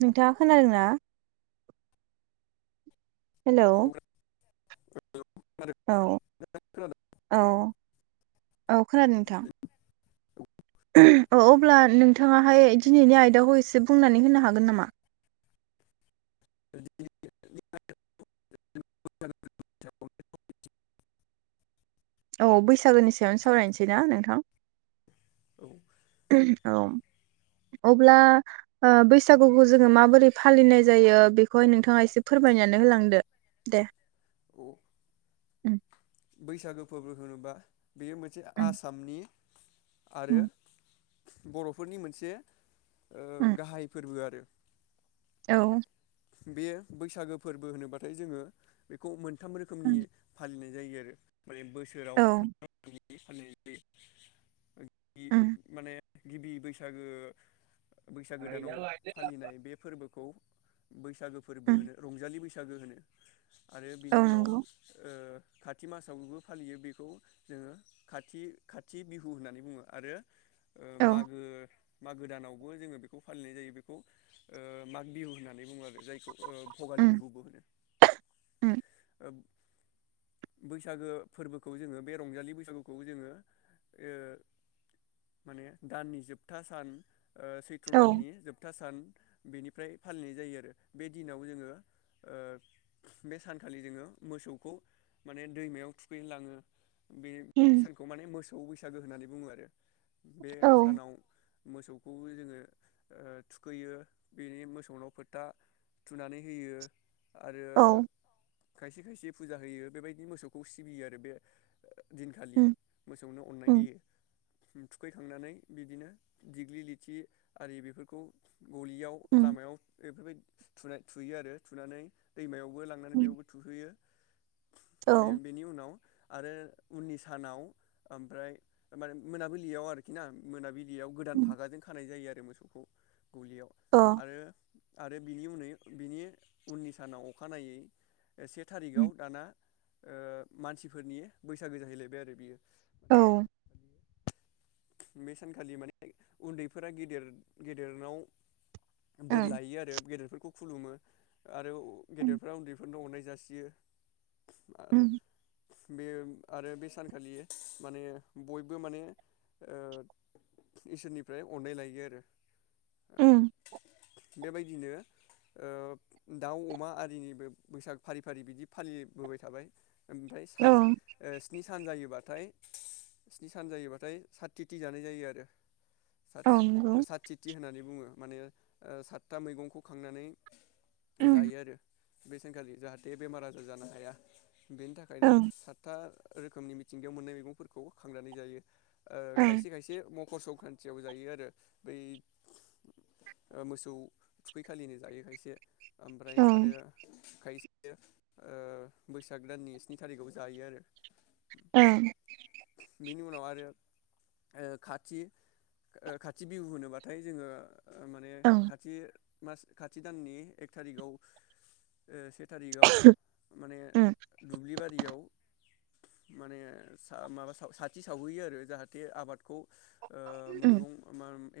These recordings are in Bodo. नोंथांआ खोनादों ना हेलौ प्रग्राम [unintelligible] औ औ औ खोनादों नोंथां ओ अब्ला नोंथांङाहाय दिनैनि आयदाखौ एसे बुंनानै होनो हागोन नामा ओ अब्ला नोंथांङाहाय दिनैनि आयदाखौ एसे बुंनानै होनो हागोन नामा औ बैसागोनि सायावनो सावरायनोसै ना नोंथां औ औ अब्ला ओ बैसागुखौ जोंङो माबोरै फालिनाय जायो बेखौहाय नोंथाङा एसे फोरमायनानै होलांदो दे अ [unintelligible] [unintelligible] बैसागो फोरबो होनोबा बेयो मोनसे उम आसामनि आरो उम बर'फोरनि मोनसे ओ उम गाहाय फोरबो आरो औ बेयो बैसागो फोरबो होनोबाथाय जोंङो बेखौ मोन मोनथाम रोखोमनि उम फालिनाय जायो आरो माने बोसोराव औ फालिनाय जायो उम माने गिबि बैसागो बैसागोदानाव फालिनाय बे फोरबोखौ बैसागो फोरबो उम होनो रंजालि बै बैसागो होनो आरो औ बिनि उनाव ओ नंगौ खाथि मासावबो फालियो बेखौ जोंङो खाथि खाथि बिहु होननानै बुंङो आरो ओ औ मागो मागो गोदानावबो जोंङो बेखौ फालिनाय जायो बेखौ माग बिहु होननानै बुंङो। जायखौ ओ भगालि उम बिहुबो होनो। उम बैसागो फोरबोखौ जोंङो बे रंजालि बैसागुखौ जोंङो ओ माने दाननि जोबथा सान ओ सैत्र' औ दाननि जोबथा सान बेनिफ्राय फालिनाय जायो आरो बे दिनाव जोङो ओ बे सानखालि जोङो मोसौखौ माने दैमायाव थुखैनो लाङो। बे उम सानखौ माने मोसौ बैसागो होनानै बुङो आरो। बे औ सानाव मोसौखौ जोङो ओ थुखैयो बेनि मोसौनाव फो था थुनानै होयो। आरो औ खायसे खायसे फुजा होयो बेबायदि मोसौखौ सिबियो आरो बे दिनखालि उम मोसौनो अननाय उम होयो। थुखै खांनानै बिदिनो दिग्लि लिथि आरि बेफोरखौ गलियाव उम लामायाव बेफोर बायदि थु थुनाय थुयो आरो थुनानै दैमायाव बोलांनानै उम बेयावबो थुखैयो। औ बे बेनि उनाव आरो उननि सानाव ओमफ्राय माने मोना बिलियाव आरोखि ना मोना बिलियाव गोदान उम फागाजों खानाय जायो आरो मोसौखौ। गलियाव अ आरो आरो बिनि उनै बिनि उननि सानाव अखानायै से थारिख उम आव दाना ओ मानसि फोरनि बैसागो जाहै लायबाय आरो बियो। औ बे सानखालि माने उन्दै फोरा गेदेर गेदेरनाव बोर लायो आरो गेदेर फोरखौ खुलुमो आरो उम गेदेरफ्रा उन्दै फोरनो अननाय जासियो। आरो बे आरो बे सानखालि माने बयबो माने ओ इसोर निफ्राय अननाय लायो आरो। उम। बेबायदिनो ओ दाउ अमा आरिनिबो बैसाग फारि फारि बिदि फालिबोबाय थाबाय। ओमफ्राय औ सात ओ स्नि सान जायोबा थाय स्नि सान जायो बाथाय सात थिथि जानाय जायो आरो। सात औ नंगौ सात थिथि होननानै बुङो। माने सातथा मैगंखौ खांनानै ओं जायो आरो बे सानखालि जाहाथे बेमार आजार जानो हाया। बेनि थाखायनो ओं सातथा रोखोमनि मिथिंगायाव मोननाय मैगंफोरखौ खांनानै जायो ओ ओं खायसे खायसे खरस'ख्रान्थियाव जायो आरो बै ओ मोसौ थुखै खालिनो जायो खायसे ओमफ्राय आरो ओं खायसे ओ बैसाग दाननि स्नि थारिखाव जायो आरो औ बिनि उनाव आरो खाथि ओ खाथि बिहु होनोब्लाथाय जोंङो माने ओं खाथि मास खाथि दाननि एक थारिखआव से थारिगाव माने उम दुब्लि बारियाव माने माबा साथि सावहैयो आरो जाहाथे जाहाथे आबादखौ उम मैगं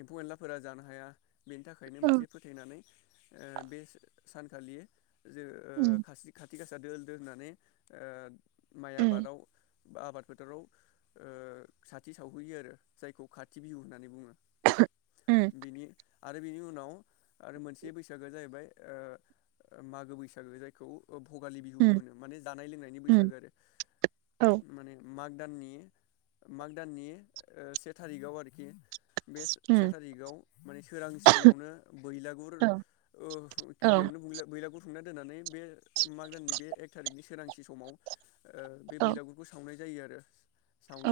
एम्फौ एनलाफोरा जानो हाया बेनि थाखायनो ओं मोनसे फोथायनानै ओ बे सानखालि उम खासि खाथि थिक आ दोल दो होननानै माइ उम आबादाव बा आबाद फोथाराव ओ सा खाथि सावहैयो आरो जायखौ खाथि बिहु होननानै बुंङो। उम बेनिनो आरो बिनि उनाव आरो मोनसे बैसागोआ जाहैबाय मागो बैसागो जायखौ भगालि बिहुबो उम होनो माने जानाय लोंनायनि उम बैसागो आरो औ माने माग दाननि मा दाननि से थारिखाव आरोखि बे से उम थारिखाव माने सोरांसियावनो बैलागुर औ औ गिबियावनो बुं बैलागुर खुंना दोननानै बे माग दाननि बे एक थारिकनि सोरांसि समाव ओ बे औ बेलागुरखौ सावनाय जायो आरो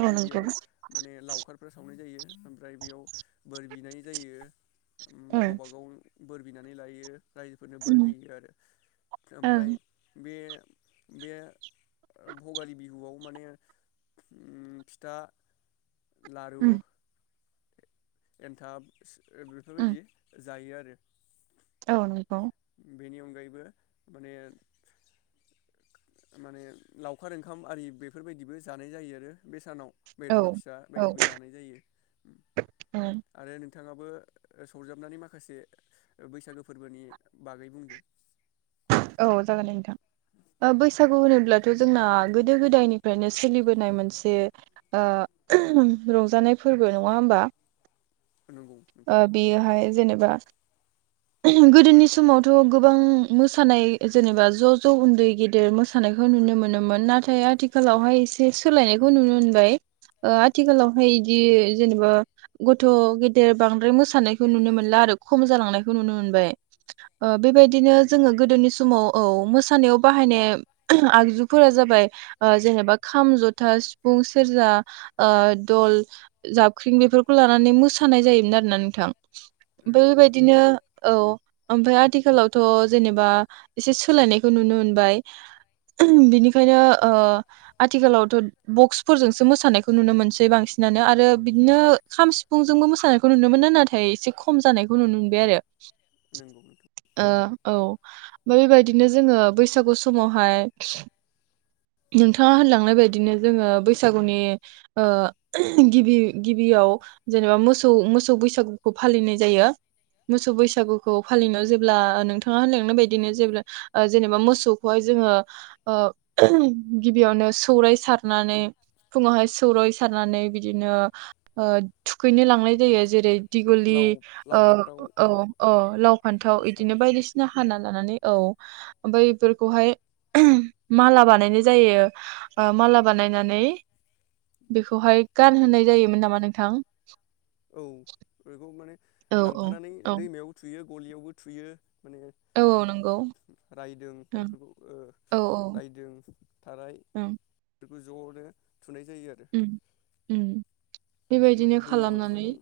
औ नंगौ बेयाव माने लावखारफोर साव नाय जायो ओमफ्राय बेयाव बोर बिनाय जायो। उम ओं गावबा गाव बोर बिनानै लायो। रायजोफोरनो बोर उम होयो आरो ओमफ्राय ओं बे बे भगालि बिहुआव माने उम फिथा लारु उम एनथाब ओ उम बेफोरबायदि जायो आरो औ नंगौ। बेनि अनगायैबो माने माने लावखार ओंखामआरि बेफोरबायदिबो जानाय जायो आरो बे सानाव औ बेदर फिसा औ बायदिबो जानाय जायो आरो नोंथाङाबो सरजाबनानै माखासे बैसागो फोरबोनि बागै बुंदो। औ जागोन दे नोंथां। बैसागु होनोब्लाथ' जोंना गोदो गोदायनिफ्रायनो सोलिबोनाय मोनसे [unintelligible] ओ रंजानाय फोरबो नङा होमबा नंगौ ओ नोंथां बेयोहाय जेनेबा गोदोनि समावथ' गोबां मोसानाय जेनेबा ज' ज' उन्दै गेदेर मोसानायखौ नुनो मोनोमोन। नाथाय आथिखालावहाय एसे सोलायनायखौ नुनो मोनबाय। ओ आथिखालावहाय इदि जेनेबा गथ' गेदेर बांद्राय मोसानायखौ नुनो मोनला आरो खम जालांनाय खौ नुनो मोनबाय ओ बेबाय दिनो नंगौ जोङो नोंथां गोदोनि समाव औ मोसानायाव बाहायनाय आगजुफोरा जाबाय ओ जेनेबा खाम, जथा, सिफुं, सेरजा ओ दल, जाबख्रिं बेफोरखौ लानानै मोसानाय जायोमोन आरोना नोंथां। बै नंगौ नोंथां बायदिनो औ ओमफ्राय आथिखालावथ' जेनेबा एसे सोलायनायखौ नुनो मोनबाय। बिनिखायनो ओ आथिखालावथ' बक्सफोरजोंसो मोसानायखौ नुनो मोनसै बांसिनानो आरो बिदिनो खाम सिफुंजोंबो मोसानायखौ नुनो मोनो नाथाय एसे खम जानायखौ नुनो मोनबाय आरो [inaudible] नोंगौ नोंथां। ओ औ बैबायदिनो जोंङो बैसागु समावहाय नोंथाङा होनलांनायबादिनो जोंङो बैसागुनि ओ गिबि गिबियाव जेनेबा मौसौ मोसौ बैसागुखौ फालिनाय जायो। मोसौ बैसा गुखौ फालिनायाव जेब्ला नोंथाङा होनलांनाय बादिनो जेब्ला ओ जेनेबा मोसौखौहाय जोङो ओ गिबियावनो सौराय सारनानै फुङावहाय सौराय सारनानै बिदिनो ओ थुखैनो लांनाय जायो। जेरै दिगुलि लाव लाव ओ फान्थाव औ औ लाव बेखौ फान्थाव इदिनो सारनानै बायदिसिना हाना लानानै औ ओमफाय इफोरखौहाय माला बानायनाय जायो ओ माला बानायनानै बेखौहाय औ गानहोनाय जायोमोन नामा नोंथां? [inaudible] औ बेखौ माने औ औ लांफानानै औ दैमायाव थुयो। गलियावबो थुयो। माने औ औ नंगौ रायदों ओं बेफोरखौ ओ औ रायदों थाराय ओं बेफोरखौ ज'नो थुनाय जायो आरो उम उम माने बेबायदिनो दैमायाव खालामनानै लांफानानै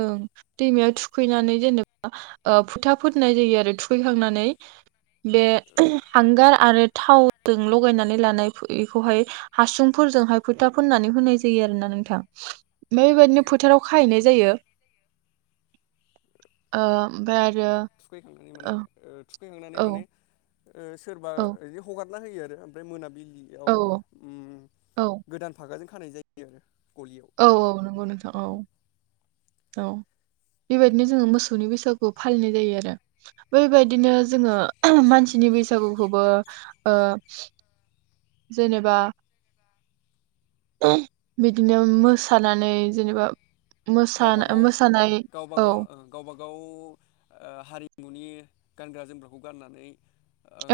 ओं दैमाया थु फैनानै जेनेबा ओ फुथा फोननाय जायो आरो थुखैखांनानै बे औ हांगार आरो थावजों लगायनानै लानाय एखौहाय हासुंफोरजोंहाय फोथा फनानै होनाय जायो आरो ना नोंथां ओमफाय औ बेबायदिनो फोथाराव खाहैनाय जायो ओ ओमफ्राय आरो थुखैखांनानै माने ओ, थु थखैहांनानै औ माने सोरबा औ जि हगार ना होयो आरो ओमफ्राय मोनाबि औ ओम ओम औ गोदान फागाजों खानाय जायो गलियाव औ औ नंगौ नोंथां औ औ बेबायदिनो जोङो मोसौनि बैसागु फालिनाय जायो आरो औ बेबायदिनो जोङो मानसिनि बैसो सागुखौबो ओ जेनेबा बिद नोम मोसानानै जेनेबा मोसाना गावबागाव मोसानाय औ गावबागाव गावबागाव ओ हारिमुनि गानग्रा जोमग्राखौ गाननानै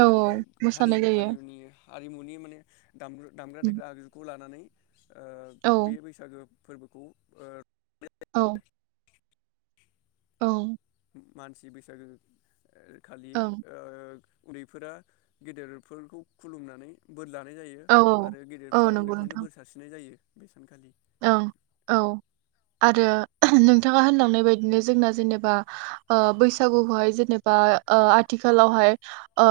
औ गावबा गाव मोसानाय हारिनि जायो हारिनि हारिमुनि माने दाम दामग्रा उम, देग्रा आगजुखौ लानानै औ ओ बे बैसागो बोखौ ओ औ औ मानसि बैसागो खालि ओं ओग उन्दैफोरा गेदेरफोरखौ खुलुमनानै बोर लानाय जायो औ आरो औ गेदेरफ्रा नंगौ उन्दैफोरनो नोंथां बोर सारसि्नाय जायो सानखालि ओं औ आरो नोंथाङा होनलांनाय बायदिनो जोंना जेनेबा ओ बैसागुखौहाय जेनेबा ओ आथिखालावहाय ओ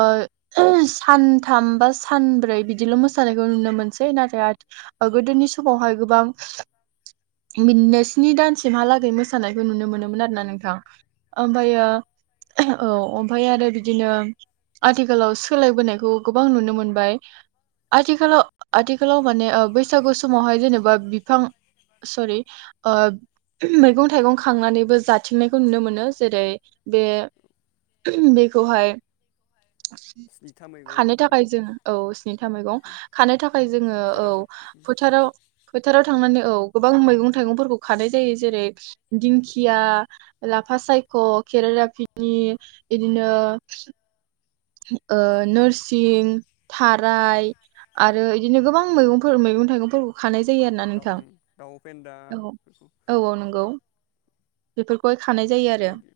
सानथाम बा सानब्रै बिदिल' मोसानायखौ नुनो मोनसै नाथाय गोदोनि समावहाय गोबां बिदिनो स्नि दानसिमहालागै मोसानायखौ नुनो मोनोमोन आरोना नोंथां औ ओमफायो औ ओमफाय आरो बिदिनो बिफां सरि ओ मैगं थाइगं खांनानैबो जाथिंनायखौ नुनो मोनो जेरै बे बेखौहाय स्निथा मैगं खानो थाखाय जोङो औ स्निथा मैगं खानो थाखाय जोङो औ खेरा फोथाराव दा थांनानै औ गोबां मैगं थाइगंफोरखौ खानाय जायो जेरै- दिंखिया लाफा सायख खेरादाफिनि इदिनो। ओ नोरसिं थाराय आरो इदिनो गोबां मैगंफोर मैगं थाइगंफोरखौ खानाय। जायो आरोना दाउ नोंथां उम दाउ फेन्दाफोरखौ औ-औ-औ नंगौ। [unintelligible] गय खानाय जायो आरो। बेफोरबायदि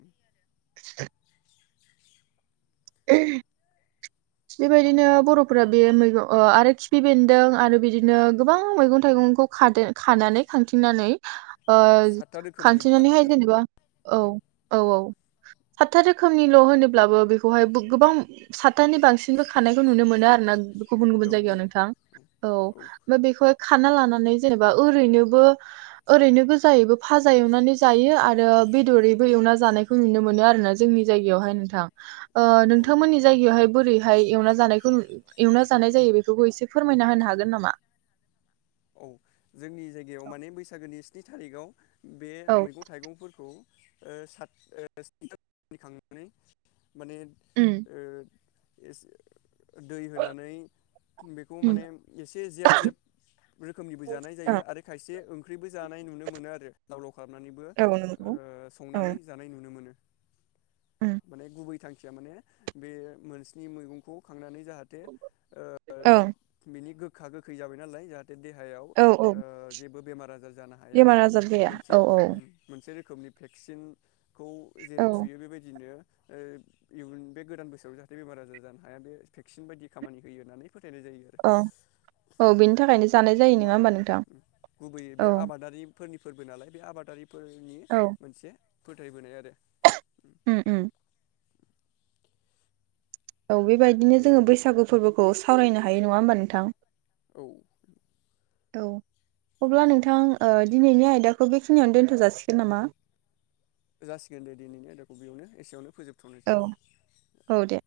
बेबायदिनो बरफोरा बे मैगं आरो खिफि बेन्दों आरो बिदिनो गोबां मैगं थाइगंखौादों खानानै खांथिंनानै। ओ सातथा रोखोमनि खानथिनानैहाय बानायनानै जेनेबा औ-औ-औ हतथा रोखोमनिल होनोब्लाबो बेखौ‌। बेहाय गोबां सातथानि बांसिनबो खानायखौ नुनो मोनो आरोना। गुबुन-गुबुन औ जायगायाव नोंथां औ ओमफ्राय बेखौहाय। खाना लानानै जेनेबा ओरैनोबो ओरैनो गोजायैबो फाजा एवनानै जायो आरो बेदरैबो एवना जानायखौ नुनो मोनो आरोना जोंनि जायगायावहाय नोंथां। ओ औ दे नोंथांमोननि जायगायावहाय बोरै। फाय एवना जानाय जायो बेफोरखौ एसे फोरमायना होनो हागोन नामा? औ जोंनि जायगायाव माने बैसागोनि स्नि थारिखाव बे औ मैगं थाइगंफोरखौ। ओ साथ ओ [unintelligible] खांनानै माने उम दै होनानै बेखौ उम माने एसे जेब-जेब। रोखोमनिबो जानाय जायो औ आरो खायसे। [unintelligible] जानाय नुनो मोनो आरो दाव लाव खालामनानैबो औ नंगौ औ संनानै जानाय नुनो मोनो। माने गुबै थायो माने बे मोनस्नि मैगंखौ खानानै। जाहाथे ओ औ बेनिगो गोखा गोखै जाबाय नालाय जाहा। देहायाव औ औ ओ जेबो। बेमार आजार। जानो हाया बेमार आजार जाया औ औ मोनसे-मोनसे खोमनि भेक्सिन खौ जेरै औ थुयो बेबायदिनो ओ इयुन बे गोदान बोसोराव जाहाथे बेमार आजार जानो हाया बे भेक्सिन बायदि खामानि होयो होननानै फोथायनाय जायो आरो औ औ बिनि थाखायनो ज माम गुबैयै बे औ आबादारि फोरनि फोरबो नालाय बे आबादारि फोरनि औ मोनसे फोथायबोनाय आरो उम- उम औ बेबायदिनो जोङो बैसागु फोरबोखौ सावरायनो हायो नङा होमबा नोंथां औ औ अब्ला नोंथां ओ दिनैनि आयदाखौ बेखिनियावनो दोनथ' जासिगोन नामा जासिगोन दे दिनैनि आयदाखौ बेयावनो एसेयावनो फोजोब औ औ दे